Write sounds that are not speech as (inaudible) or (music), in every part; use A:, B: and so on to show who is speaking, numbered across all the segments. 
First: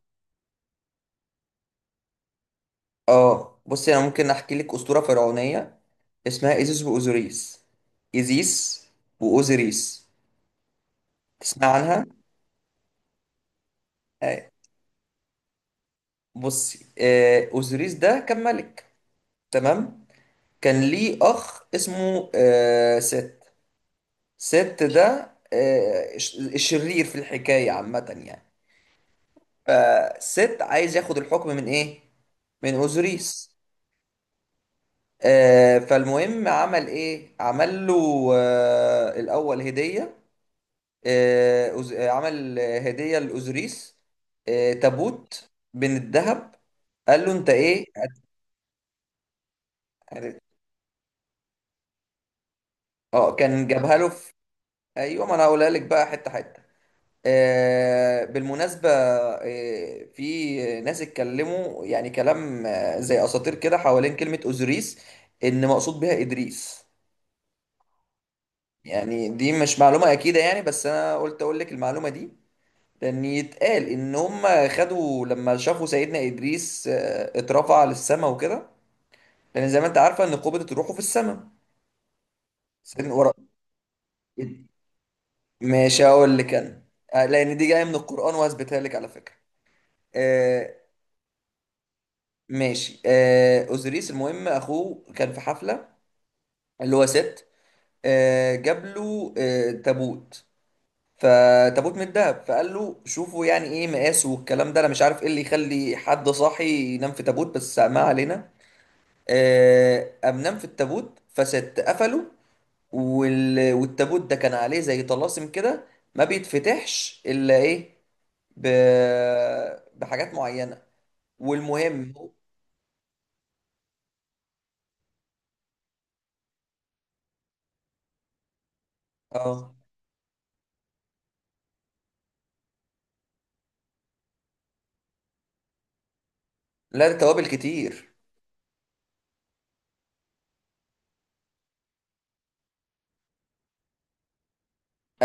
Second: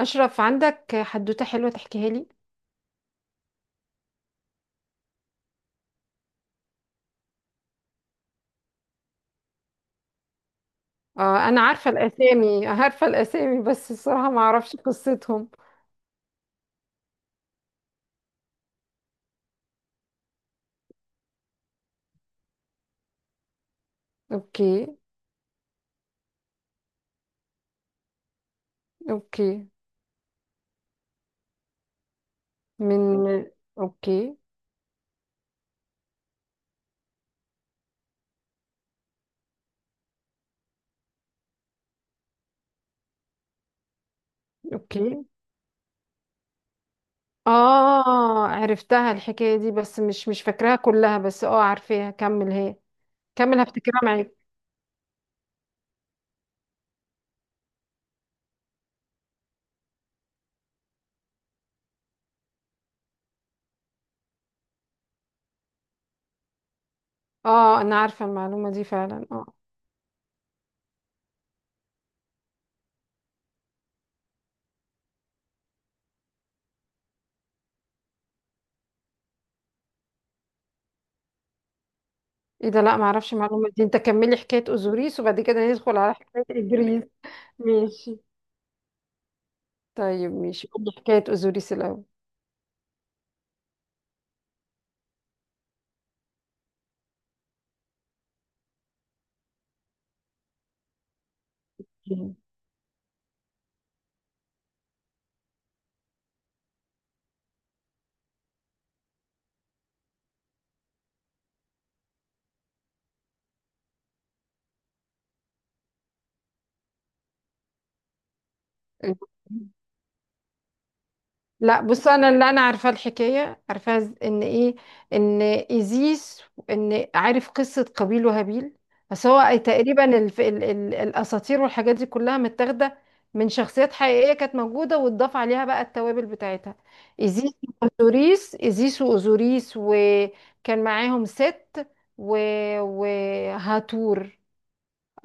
A: أشرف، عندك حدوتة حلوة تحكيها لي؟
B: اه، بصي انا ممكن احكي لك اسطوره فرعونيه اسمها ايزيس واوزوريس. ايزيس واوزوريس.
A: آه، أنا
B: تسمع
A: عارفة
B: عنها؟
A: الأسامي، عارفة الأسامي، بس الصراحة
B: آه،
A: ما أعرفش قصتهم.
B: بصي، اوزوريس ده كان ملك. تمام. كان ليه اخ اسمه ست. ست
A: أوكي.
B: ده الشرير في الحكايه عامه يعني.
A: أوكي.
B: فست عايز ياخد الحكم من
A: من.
B: اوزوريس.
A: أوكي.
B: فالمهم عمل له الاول هديه. عمل هدية لأوزوريس،
A: أوكي.
B: تابوت من الذهب. قال له انت ايه؟
A: آه، عرفتها الحكاية دي، بس مش
B: هت-
A: مش فاكراها كلها، بس آه، عارفاها. كمل هي،
B: اه،
A: كمل
B: كان جابها
A: هفتكرها
B: له في...
A: معاك.
B: ايوه، ما انا هقولها لك بقى حته حته. بالمناسبه، في ناس اتكلموا يعني كلام زي اساطير كده حوالين كلمه اوزوريس، ان مقصود بها ادريس.
A: آه، أنا عارفة المعلومة دي فعلا،
B: يعني
A: آه.
B: دي مش معلومه اكيده يعني، بس انا قلت اقول لك المعلومه دي. لان يتقال ان هم خدوا لما شافوا سيدنا ادريس اترفع للسماء وكده. لان زي ما انت عارفه ان قبضه روحه في السماء.
A: إيه ده؟ لا، ما
B: سيدنا
A: أعرفش
B: ورا.
A: المعلومة دي. أنت كملي حكاية أوزوريس، وبعد كده ندخل
B: ماشي،
A: على
B: هقول
A: حكاية
B: لك انا.
A: إدريس.
B: لان دي جايه من
A: ماشي.
B: القران وهثبتها لك على فكره.
A: طيب ماشي،
B: آه
A: قولي حكاية أوزوريس
B: ماشي، اوزيريس. المهم اخوه كان في حفله، اللي هو ست. جاب له تابوت، فتابوت من
A: الأول.
B: الذهب. فقال له شوفوا يعني ايه مقاسه، والكلام ده. انا مش عارف ايه اللي يخلي حد صاحي ينام في تابوت، بس ما علينا. قام نام في التابوت، فست قفله. والتابوت ده كان عليه زي طلاسم كده، ما بيتفتحش الا ايه، ب... بحاجات معينه.
A: لا بص،
B: والمهم
A: انا
B: هو-
A: اللي انا عارفه الحكايه، عارفاها ان ايه، ان ايزيس، ان عارف قصه قابيل وهابيل؟ بس هو
B: اه،
A: تقريبا الاساطير والحاجات دي كلها متاخده من شخصيات حقيقيه كانت موجوده، واتضاف عليها بقى التوابل بتاعتها.
B: لا، ده توابل
A: ايزيس
B: كتير.
A: واوزوريس، ايزيس واوزوريس، وكان معاهم ست و... وهاتور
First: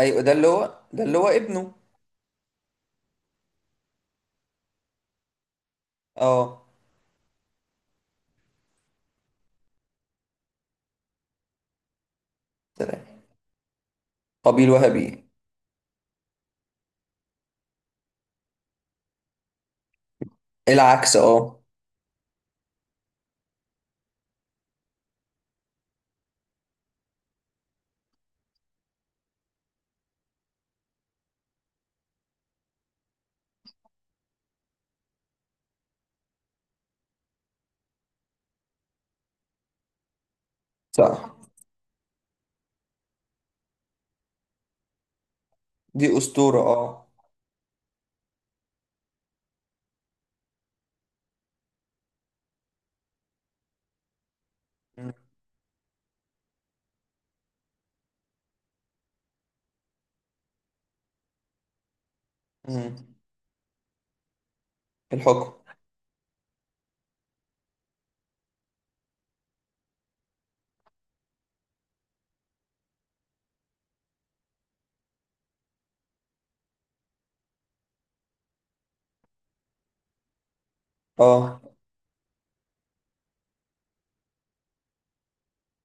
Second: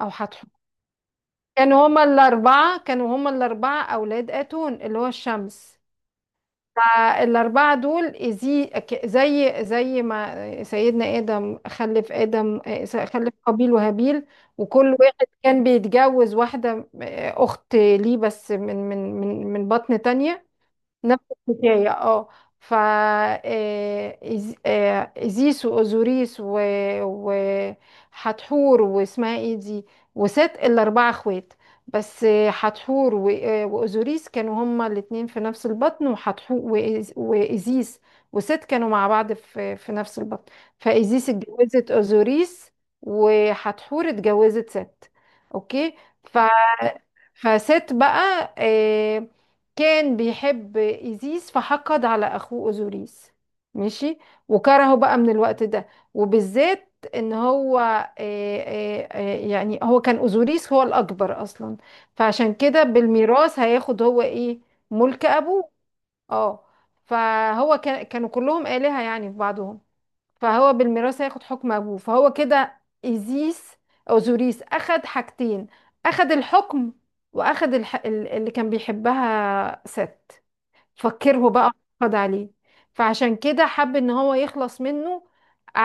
A: او
B: ده اللي
A: حتحور.
B: هو ده اللي هو ابنه.
A: كانوا هما الاربعه، كانوا هما الاربعه اولاد اتون اللي هو الشمس.
B: اه.
A: فالأربعة دول زي زي ما سيدنا آدم خلف آدم،
B: سلام.
A: خلف قابيل وهابيل.
B: قبيل
A: وكل واحد
B: وهابيل.
A: كان بيتجوز واحدة أخت ليه، بس من بطن تانية.
B: العكس،
A: نفس
B: اه.
A: الحكاية، اه. فا، إزيس وأوزوريس وحتحور واسمها ايه دي، وست. الأربعة اخوات، بس حتحور وأوزوريس كانوا هما الاتنين في نفس البطن، وحتحور وإزيس وست كانوا مع بعض في نفس البطن. فإزيس
B: صح.
A: اتجوزت أوزوريس، وحتحور اتجوزت ست. اوكي.
B: دي اسطوره، اه.
A: فست بقى كان بيحب إيزيس، فحقد على أخوه أوزوريس. ماشي. وكرهه
B: مم.
A: بقى من الوقت ده. وبالذات ان هو، يعني هو كان أوزوريس هو الأكبر أصلا، فعشان كده
B: مم.
A: بالميراث هياخد هو إيه؟ ملك
B: الحكم.
A: أبوه. اه. فهو كان، كانوا كلهم آلهة يعني في بعضهم. فهو بالميراث هياخد حكم ابوه. فهو كده ايزيس، او زوريس اخد حاجتين: اخد الحكم، واخد اللي كان بيحبها ست. فكره
B: اه.
A: بقى، خد عليه. فعشان كده حب ان هو يخلص منه. ع...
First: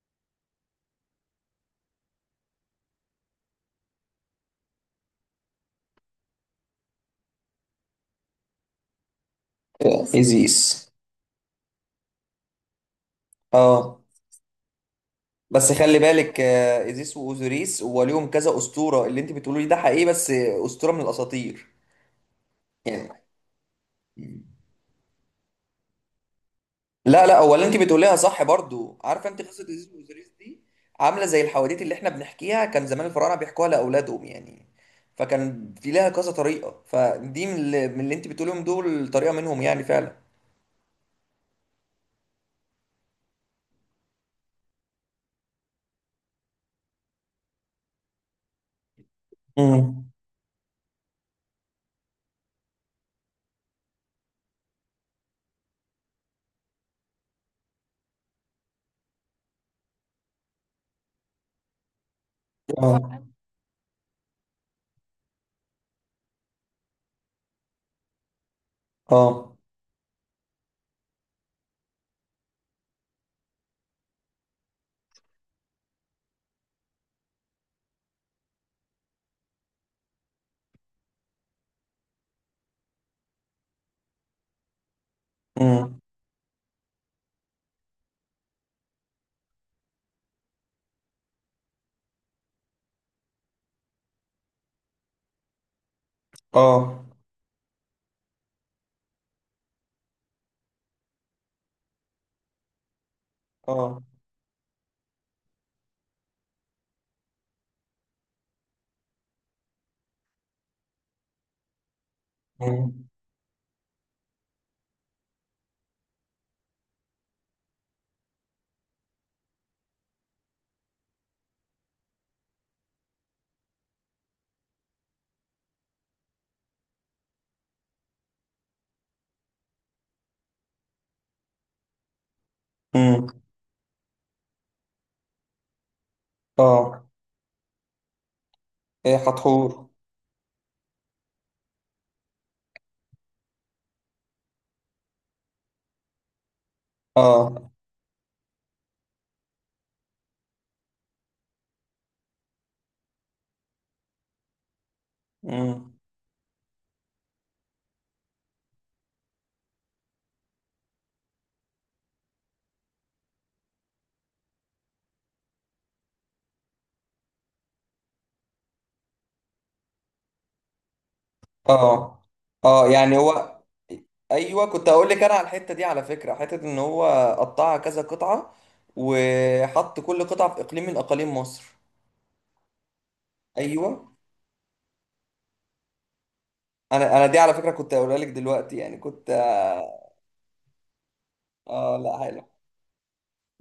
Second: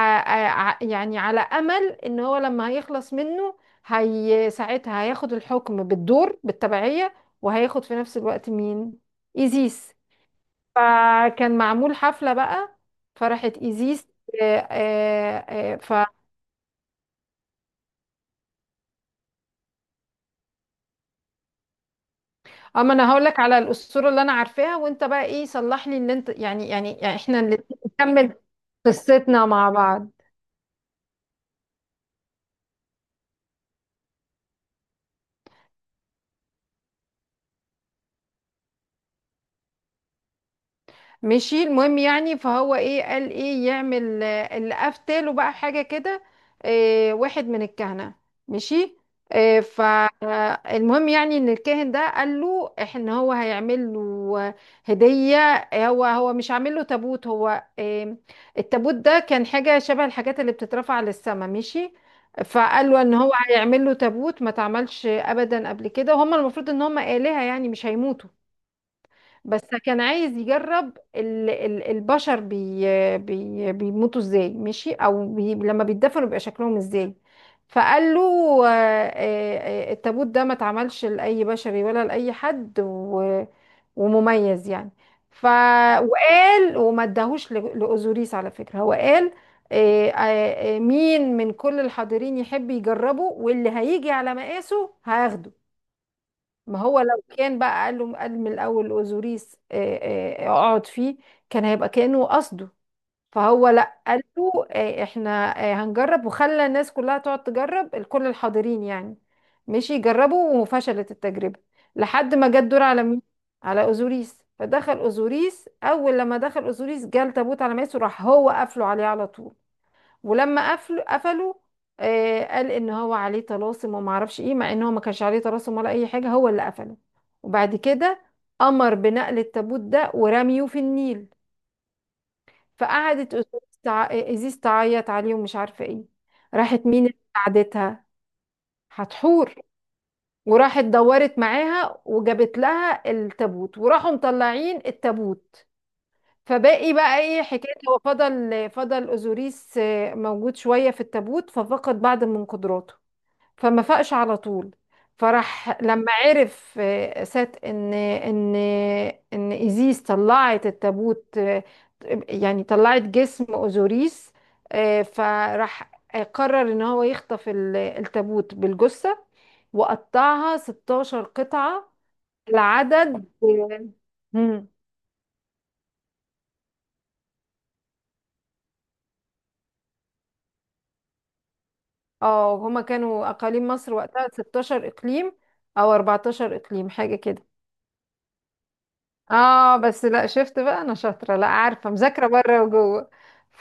A: يعني على امل ان هو لما هيخلص منه، هي ساعتها هياخد الحكم بالدور، بالتبعية. وهياخد في نفس الوقت مين؟ ايزيس.
B: ايزيس.
A: فكان معمول حفلة بقى، فراحت
B: اه،
A: ايزيس. آه،
B: بس
A: آه، آه، ف
B: خلي بالك، ايزيس واوزوريس وليهم كذا اسطوره. اللي انت بتقوليه ده حقيقي، بس اسطوره من الاساطير
A: اما انا
B: يعني.
A: هقول لك على الاسطوره اللي انا عارفاها، وانت بقى ايه صلح لي ان انت، يعني
B: لا، لا،
A: احنا
B: هو
A: اللي
B: اللي انت بتقوليها
A: نكمل
B: صح برضو. عارفه انت
A: قصتنا
B: قصه
A: مع
B: ايزيس
A: بعض.
B: واوزوريس دي؟ عامله زي الحواديت اللي احنا بنحكيها. كان زمان الفراعنه بيحكوها لاولادهم يعني. فكان في لها كذا طريقه، فدي من اللي انت بتقوليهم دول، طريقه منهم يعني فعلا.
A: مشي. المهم يعني، فهو ايه قال، ايه يعمل؟ اللي افتله بقى حاجه كده، إيه، واحد من الكهنه. مشي. إيه،
B: امم.
A: فالمهم يعني ان الكاهن ده قال له ان هو هيعمل له هديه. هو مش عامل له تابوت؟ هو إيه؟ التابوت ده كان حاجه شبه الحاجات اللي بتترفع للسما. مشي. فقال له ان
B: اه.
A: هو هيعمل له تابوت ما تعملش ابدا قبل كده. وهم المفروض ان هم آلهة يعني مش هيموتوا،
B: اه.
A: بس كان عايز يجرب البشر بي بي بيموتوا ازاي، ماشي، او بي لما بيتدفنوا بيبقى شكلهم ازاي. فقال له آه، التابوت ده ما اتعملش لأي بشري ولا لأي حد، ومميز يعني. ف،
B: امم.
A: وقال، وما اداهوش لأوزوريس على فكرة. هو قال مين من كل الحاضرين يحب يجربه، واللي هيجي على مقاسه هاخده. ما هو
B: اه.
A: لو كان بقى قال له، قال من الاول اوزوريس اقعد فيه، كان هيبقى كانه قصده. فهو لا،
B: اه.
A: قال له احنا هنجرب، وخلى الناس كلها تقعد تجرب، الكل الحاضرين يعني. مشي. يجربوا، وفشلت التجربه لحد ما جه الدور على
B: امم.
A: مين؟ على اوزوريس. فدخل اوزوريس، اول لما دخل اوزوريس جه التابوت على ماسه، راح هو قافله عليه على طول. ولما قفلوا، قفلوا. آه، قال ان هو عليه طلاسم وما اعرفش ايه، مع ان هو ما كانش عليه طلاسم ولا اي حاجه، هو اللي قفله. وبعد كده امر بنقل التابوت ده ورميه في النيل. فقعدت
B: امم.
A: ازيز تعيط عليه، ومش عارفه ايه. راحت
B: اه.
A: مين اللي ساعدتها؟
B: ايه،
A: هتحور.
B: حتحور.
A: وراحت دورت معاها وجابت لها التابوت، وراحوا مطلعين التابوت. فباقي بقى ايه
B: اه.
A: حكايه، هو فضل، فضل اوزوريس موجود شويه في التابوت، ففقد بعض من قدراته، فما فاقش على طول. فراح
B: امم.
A: لما عرف سات ان، ان ان ايزيس طلعت التابوت، يعني طلعت جسم اوزوريس. فراح قرر ان هو يخطف التابوت بالجثة وقطعها 16 قطعة،
B: اه. اه. يعني
A: العدد.
B: هو... ايوه،
A: مم.
B: كنت هقول لك انا على الحته دي على فكره، حته ان هو قطعها كذا قطعه، وحط كل قطعه في اقليم من اقاليم مصر.
A: اه هما كانوا اقاليم مصر
B: ايوه.
A: وقتها 16 اقليم، او 14 اقليم حاجة
B: انا دي
A: كده.
B: على فكره كنت هقولها لك دلوقتي يعني، كنت...
A: اه بس لا، شفت بقى، انا شاطره، لا عارفه،
B: اه، لا،
A: مذاكره
B: حلو.
A: بره وجوه.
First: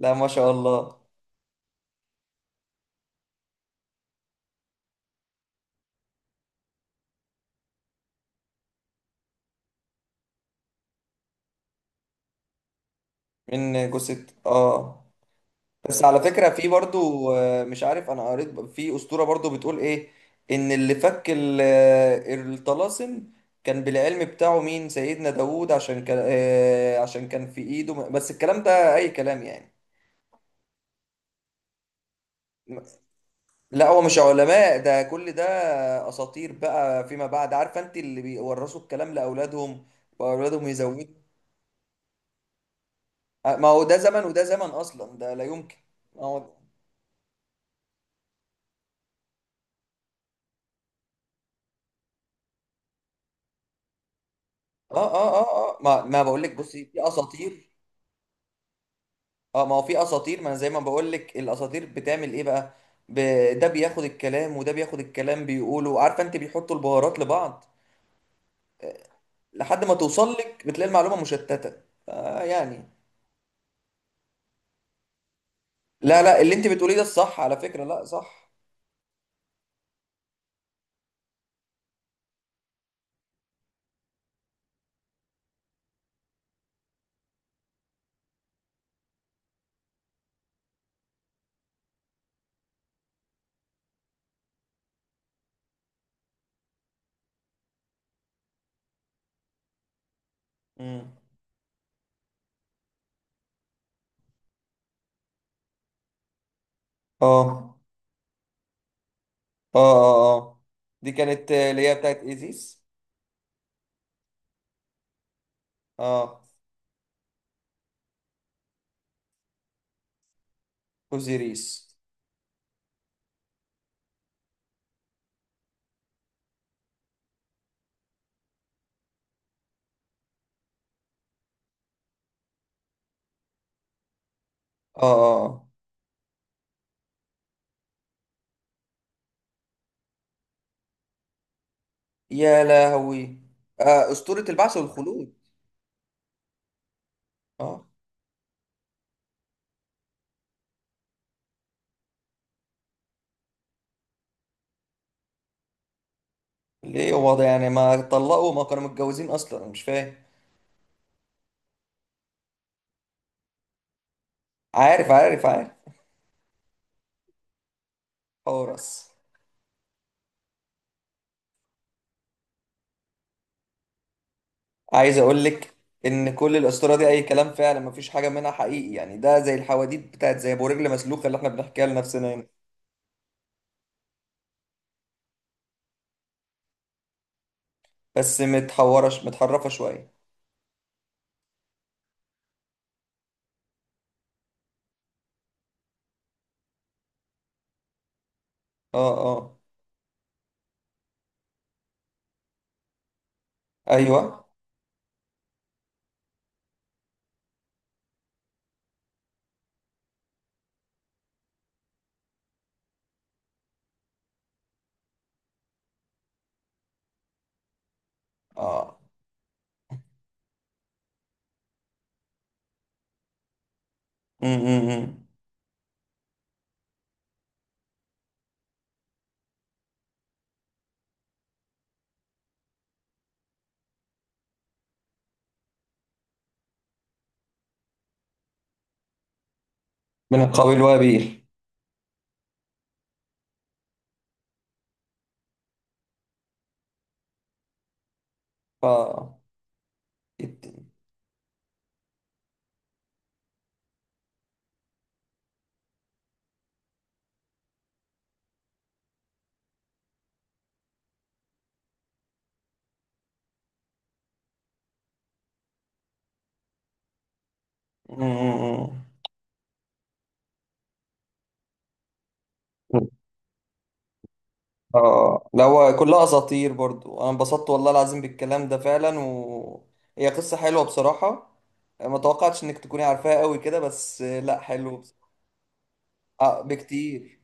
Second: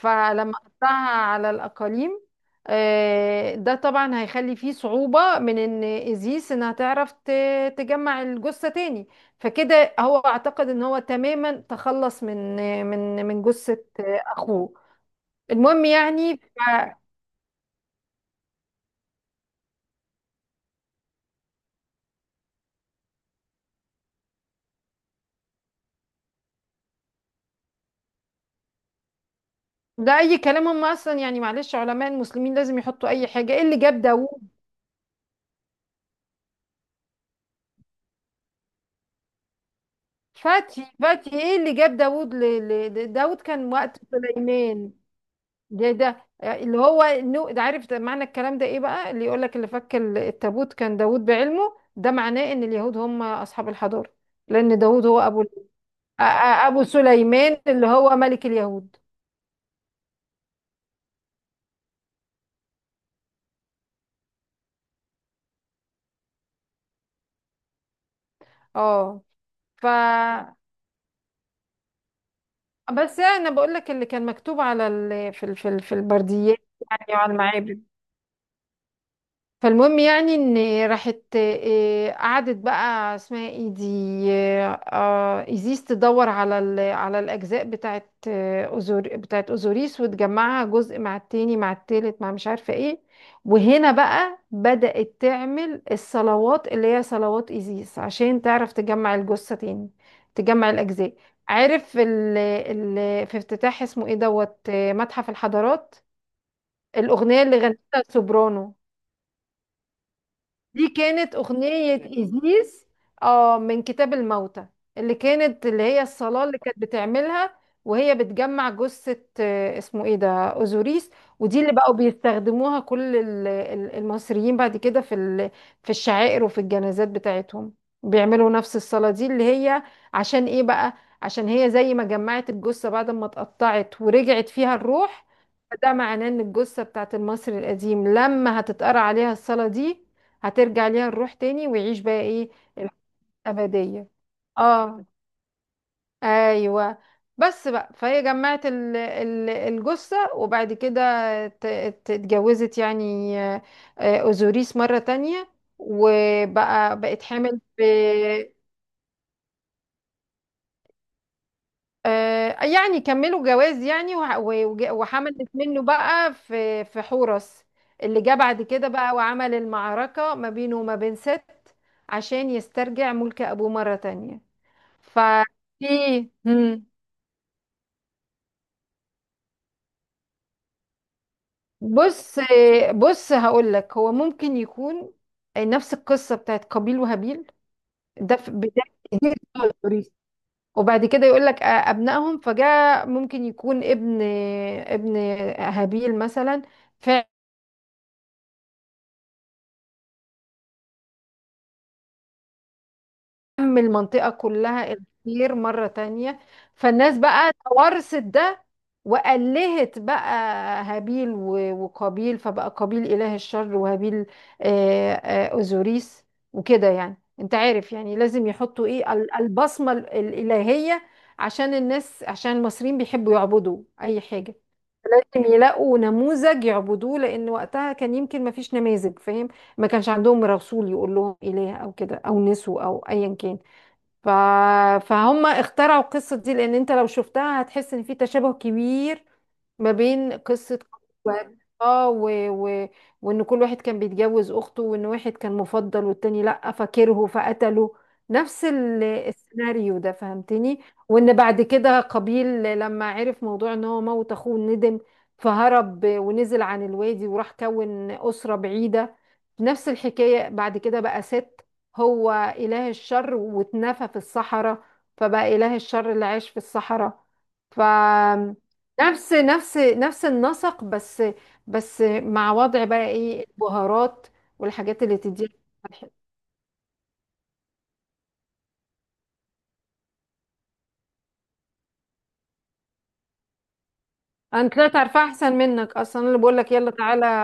B: لا، ما شاء
A: احطها
B: الله.
A: على الاقاليم، ده طبعا هيخلي فيه صعوبة من ان ازيس انها تعرف تجمع الجثة تاني. فكده هو اعتقد ان هو تماما تخلص من جثة
B: من جثه،
A: اخوه.
B: اه.
A: المهم
B: بس على
A: يعني
B: فكرة، في برضو مش عارف، انا قريت في أسطورة برضو بتقول ايه. ان اللي فك الطلاسم كان بالعلم بتاعه مين؟ سيدنا داوود. عشان كان في ايده بس الكلام ده اي كلام يعني.
A: ده اي كلام. هم اصلا يعني، معلش، علماء المسلمين لازم يحطوا اي حاجة. ايه اللي
B: لا،
A: جاب
B: هو مش
A: داوود؟
B: علماء ده، كل ده اساطير بقى فيما بعد. عارفه انت، اللي بيورثوا الكلام لاولادهم، واولادهم
A: فاتي،
B: يزودوا.
A: فاتي، ايه اللي جاب داوود؟ داوود
B: ما
A: كان
B: هو ده
A: وقت
B: زمن وده زمن،
A: سليمان.
B: اصلا ده لا يمكن.
A: ده
B: ما
A: ده
B: هو...
A: اللي هو النو، ده عارف ده معنى الكلام ده ايه بقى؟ اللي يقول لك اللي فك التابوت كان داوود بعلمه، ده معناه ان اليهود هم اصحاب الحضارة. لان داوود هو ابو
B: اه ما بقول لك،
A: ابو
B: بصي، في
A: سليمان
B: اساطير.
A: اللي هو ملك اليهود.
B: اه، ما هو في اساطير، ما انا زي ما بقول لك، الاساطير بتعمل ايه بقى؟ ب... ده بياخد الكلام وده بياخد الكلام بيقولوا. عارفه انت، بيحطوا البهارات لبعض
A: اه. ف.
B: لحد ما توصل لك بتلاقي المعلومه مشتته. يعني...
A: بس انا بقول لك اللي كان مكتوب على في
B: لا، لا، اللي
A: البرديات
B: انت بتقوليه ده
A: يعني وعلى
B: الصح على
A: المعابد.
B: فكره، لا، صح.
A: فالمهم يعني ان راحت قعدت بقى، اسمها ايه دي، ايزيس، تدور على على الاجزاء بتاعت أوزور، بتاعت اوزوريس، وتجمعها جزء مع التاني مع التالت مع مش عارفه ايه. وهنا بقى بدأت تعمل الصلوات اللي هي صلوات ايزيس، عشان تعرف تجمع الجثه تاني، تجمع
B: امم.
A: الاجزاء. عارف ال ال في افتتاح اسمه ايه، دوت، متحف الحضارات؟ الاغنيه اللي
B: اه.
A: غنتها سوبرانو،
B: اه. اه. اه.
A: دي
B: دي
A: كانت
B: كانت اللي هي
A: أغنية
B: بتاعت ايزيس.
A: إيزيز، اه، من كتاب الموتى. اللي كانت، اللي هي
B: اه،
A: الصلاة اللي كانت بتعملها وهي بتجمع جثة، اسمه ايه ده، أوزوريس. ودي اللي
B: اوزيريس.
A: بقوا بيستخدموها كل المصريين بعد كده في في الشعائر وفي الجنازات بتاعتهم. بيعملوا نفس الصلاة دي اللي هي، عشان ايه بقى؟ عشان هي زي ما جمعت الجثة بعد ما اتقطعت، ورجعت فيها
B: اه.
A: الروح.
B: اه. آه.
A: فده معناه ان الجثة بتاعت المصري القديم لما هتتقرأ عليها الصلاة دي، هترجع ليها الروح تاني، ويعيش بقى ايه؟
B: يا
A: الحياة
B: لهوي.
A: الأبدية.
B: اسطوره البعث
A: اه.
B: والخلود.
A: ايوه. بس
B: اه.
A: بقى، فهي جمعت الجثة. وبعد كده ت- اتجوزت يعني اوزوريس مرة تانية، وبقى
B: ليه
A: بقت
B: هو ده
A: حامل
B: يعني؟
A: ب،
B: ما طلقوا؟ ما كانوا متجوزين اصلا؟ أنا مش فاهم.
A: يعني كملوا جواز يعني،
B: عارف، عارف،
A: وحملت
B: عارف.
A: منه بقى في حورس اللي جه بعد
B: حورس.
A: كده بقى، وعمل المعركة ما بينه وما بين ست عشان يسترجع ملك أبوه مرة تانية.
B: عايز اقول لك
A: ففي.
B: ان كل الاسطوره دي اي كلام فعلا، مفيش حاجه منها حقيقي يعني. ده زي الحواديت بتاعت زي ابو رجل مسلوخه اللي احنا بنحكيها لنفسنا
A: بص،
B: هنا،
A: بص هقول لك، هو ممكن يكون نفس القصه بتاعت قابيل وهابيل. ده
B: بس
A: في بدايه
B: متحرفه
A: التوريث،
B: شويه.
A: وبعد كده يقول لك ابنائهم فجاء، ممكن يكون ابن، ابن هابيل مثلا فعل،
B: اه. اه.
A: فهم المنطقة
B: ايوه.
A: كلها الخير مرة تانية. فالناس بقى تورثت ده، وألهت بقى هابيل وقابيل. فبقى قابيل إله الشر، وهابيل أوزوريس. وكده يعني، انت عارف يعني، لازم يحطوا
B: اه.
A: ايه، البصمة الإلهية، عشان الناس، عشان المصريين بيحبوا يعبدوا أي
B: م
A: حاجة،
B: -م -م.
A: لازم يلاقوا نموذج يعبدوه، لأن وقتها كان يمكن ما فيش نماذج، فاهم؟ ما كانش عندهم رسول يقول لهم إله أو كده أو نسو أو أيا كان. ف... فهم اخترعوا القصة دي. لأن انت لو شفتها هتحس ان في تشابه كبير ما بين
B: من
A: قصة
B: القبيل وابيل.
A: وهب- اه و... و... وان كل واحد كان بيتجوز اخته، وان واحد كان مفضل والتاني لا، فكره فقتله. نفس
B: اه،
A: السيناريو ده، فهمتني؟
B: جدا.
A: وان بعد كده قابيل لما عرف موضوع ان هو موت اخوه ندم، فهرب ونزل عن الوادي وراح كون أسرة بعيدة. نفس الحكاية بعد كده بقى ست، هو إله الشر، واتنفى في الصحراء، فبقى إله الشر اللي عاش في الصحراء. ف.
B: م- م-
A: نفس النسق، بس بس مع وضع
B: م.
A: بقى ايه، البهارات والحاجات اللي تديها.
B: اه، ده هو
A: الواحد.
B: كلها اساطير برضو. انا انبسطت والله العظيم بالكلام ده فعلا، و... هي قصة حلوة بصراحة. ما توقعتش انك تكوني عارفاها قوي كده، بس لا،
A: انا طلعت
B: حلو.
A: عارفه احسن منك اصلا، أنا اللي بقول
B: اه،
A: لك يلا تعالى.
B: بكتير،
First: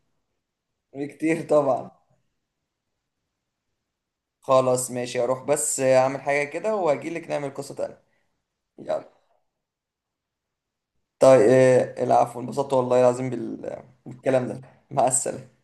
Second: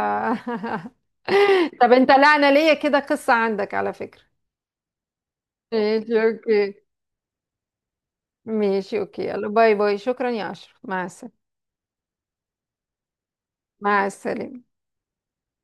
B: بكتير
A: (laughs)
B: طبعا.
A: طب انت، لا انا ليا كده قصه عندك على فكره.
B: خلاص، ماشي، اروح بس
A: ماشي،
B: اعمل حاجة
A: اوكي.
B: كده واجيلك نعمل قصة تانية.
A: ماشي،
B: يلا.
A: اوكي، يلا، باي باي، شكرا يا اشرف، مع
B: طيب،
A: السلامه.
B: العفو. انبسطت والله العظيم
A: مع
B: بالكلام ده.
A: السلامه.
B: مع السلامة.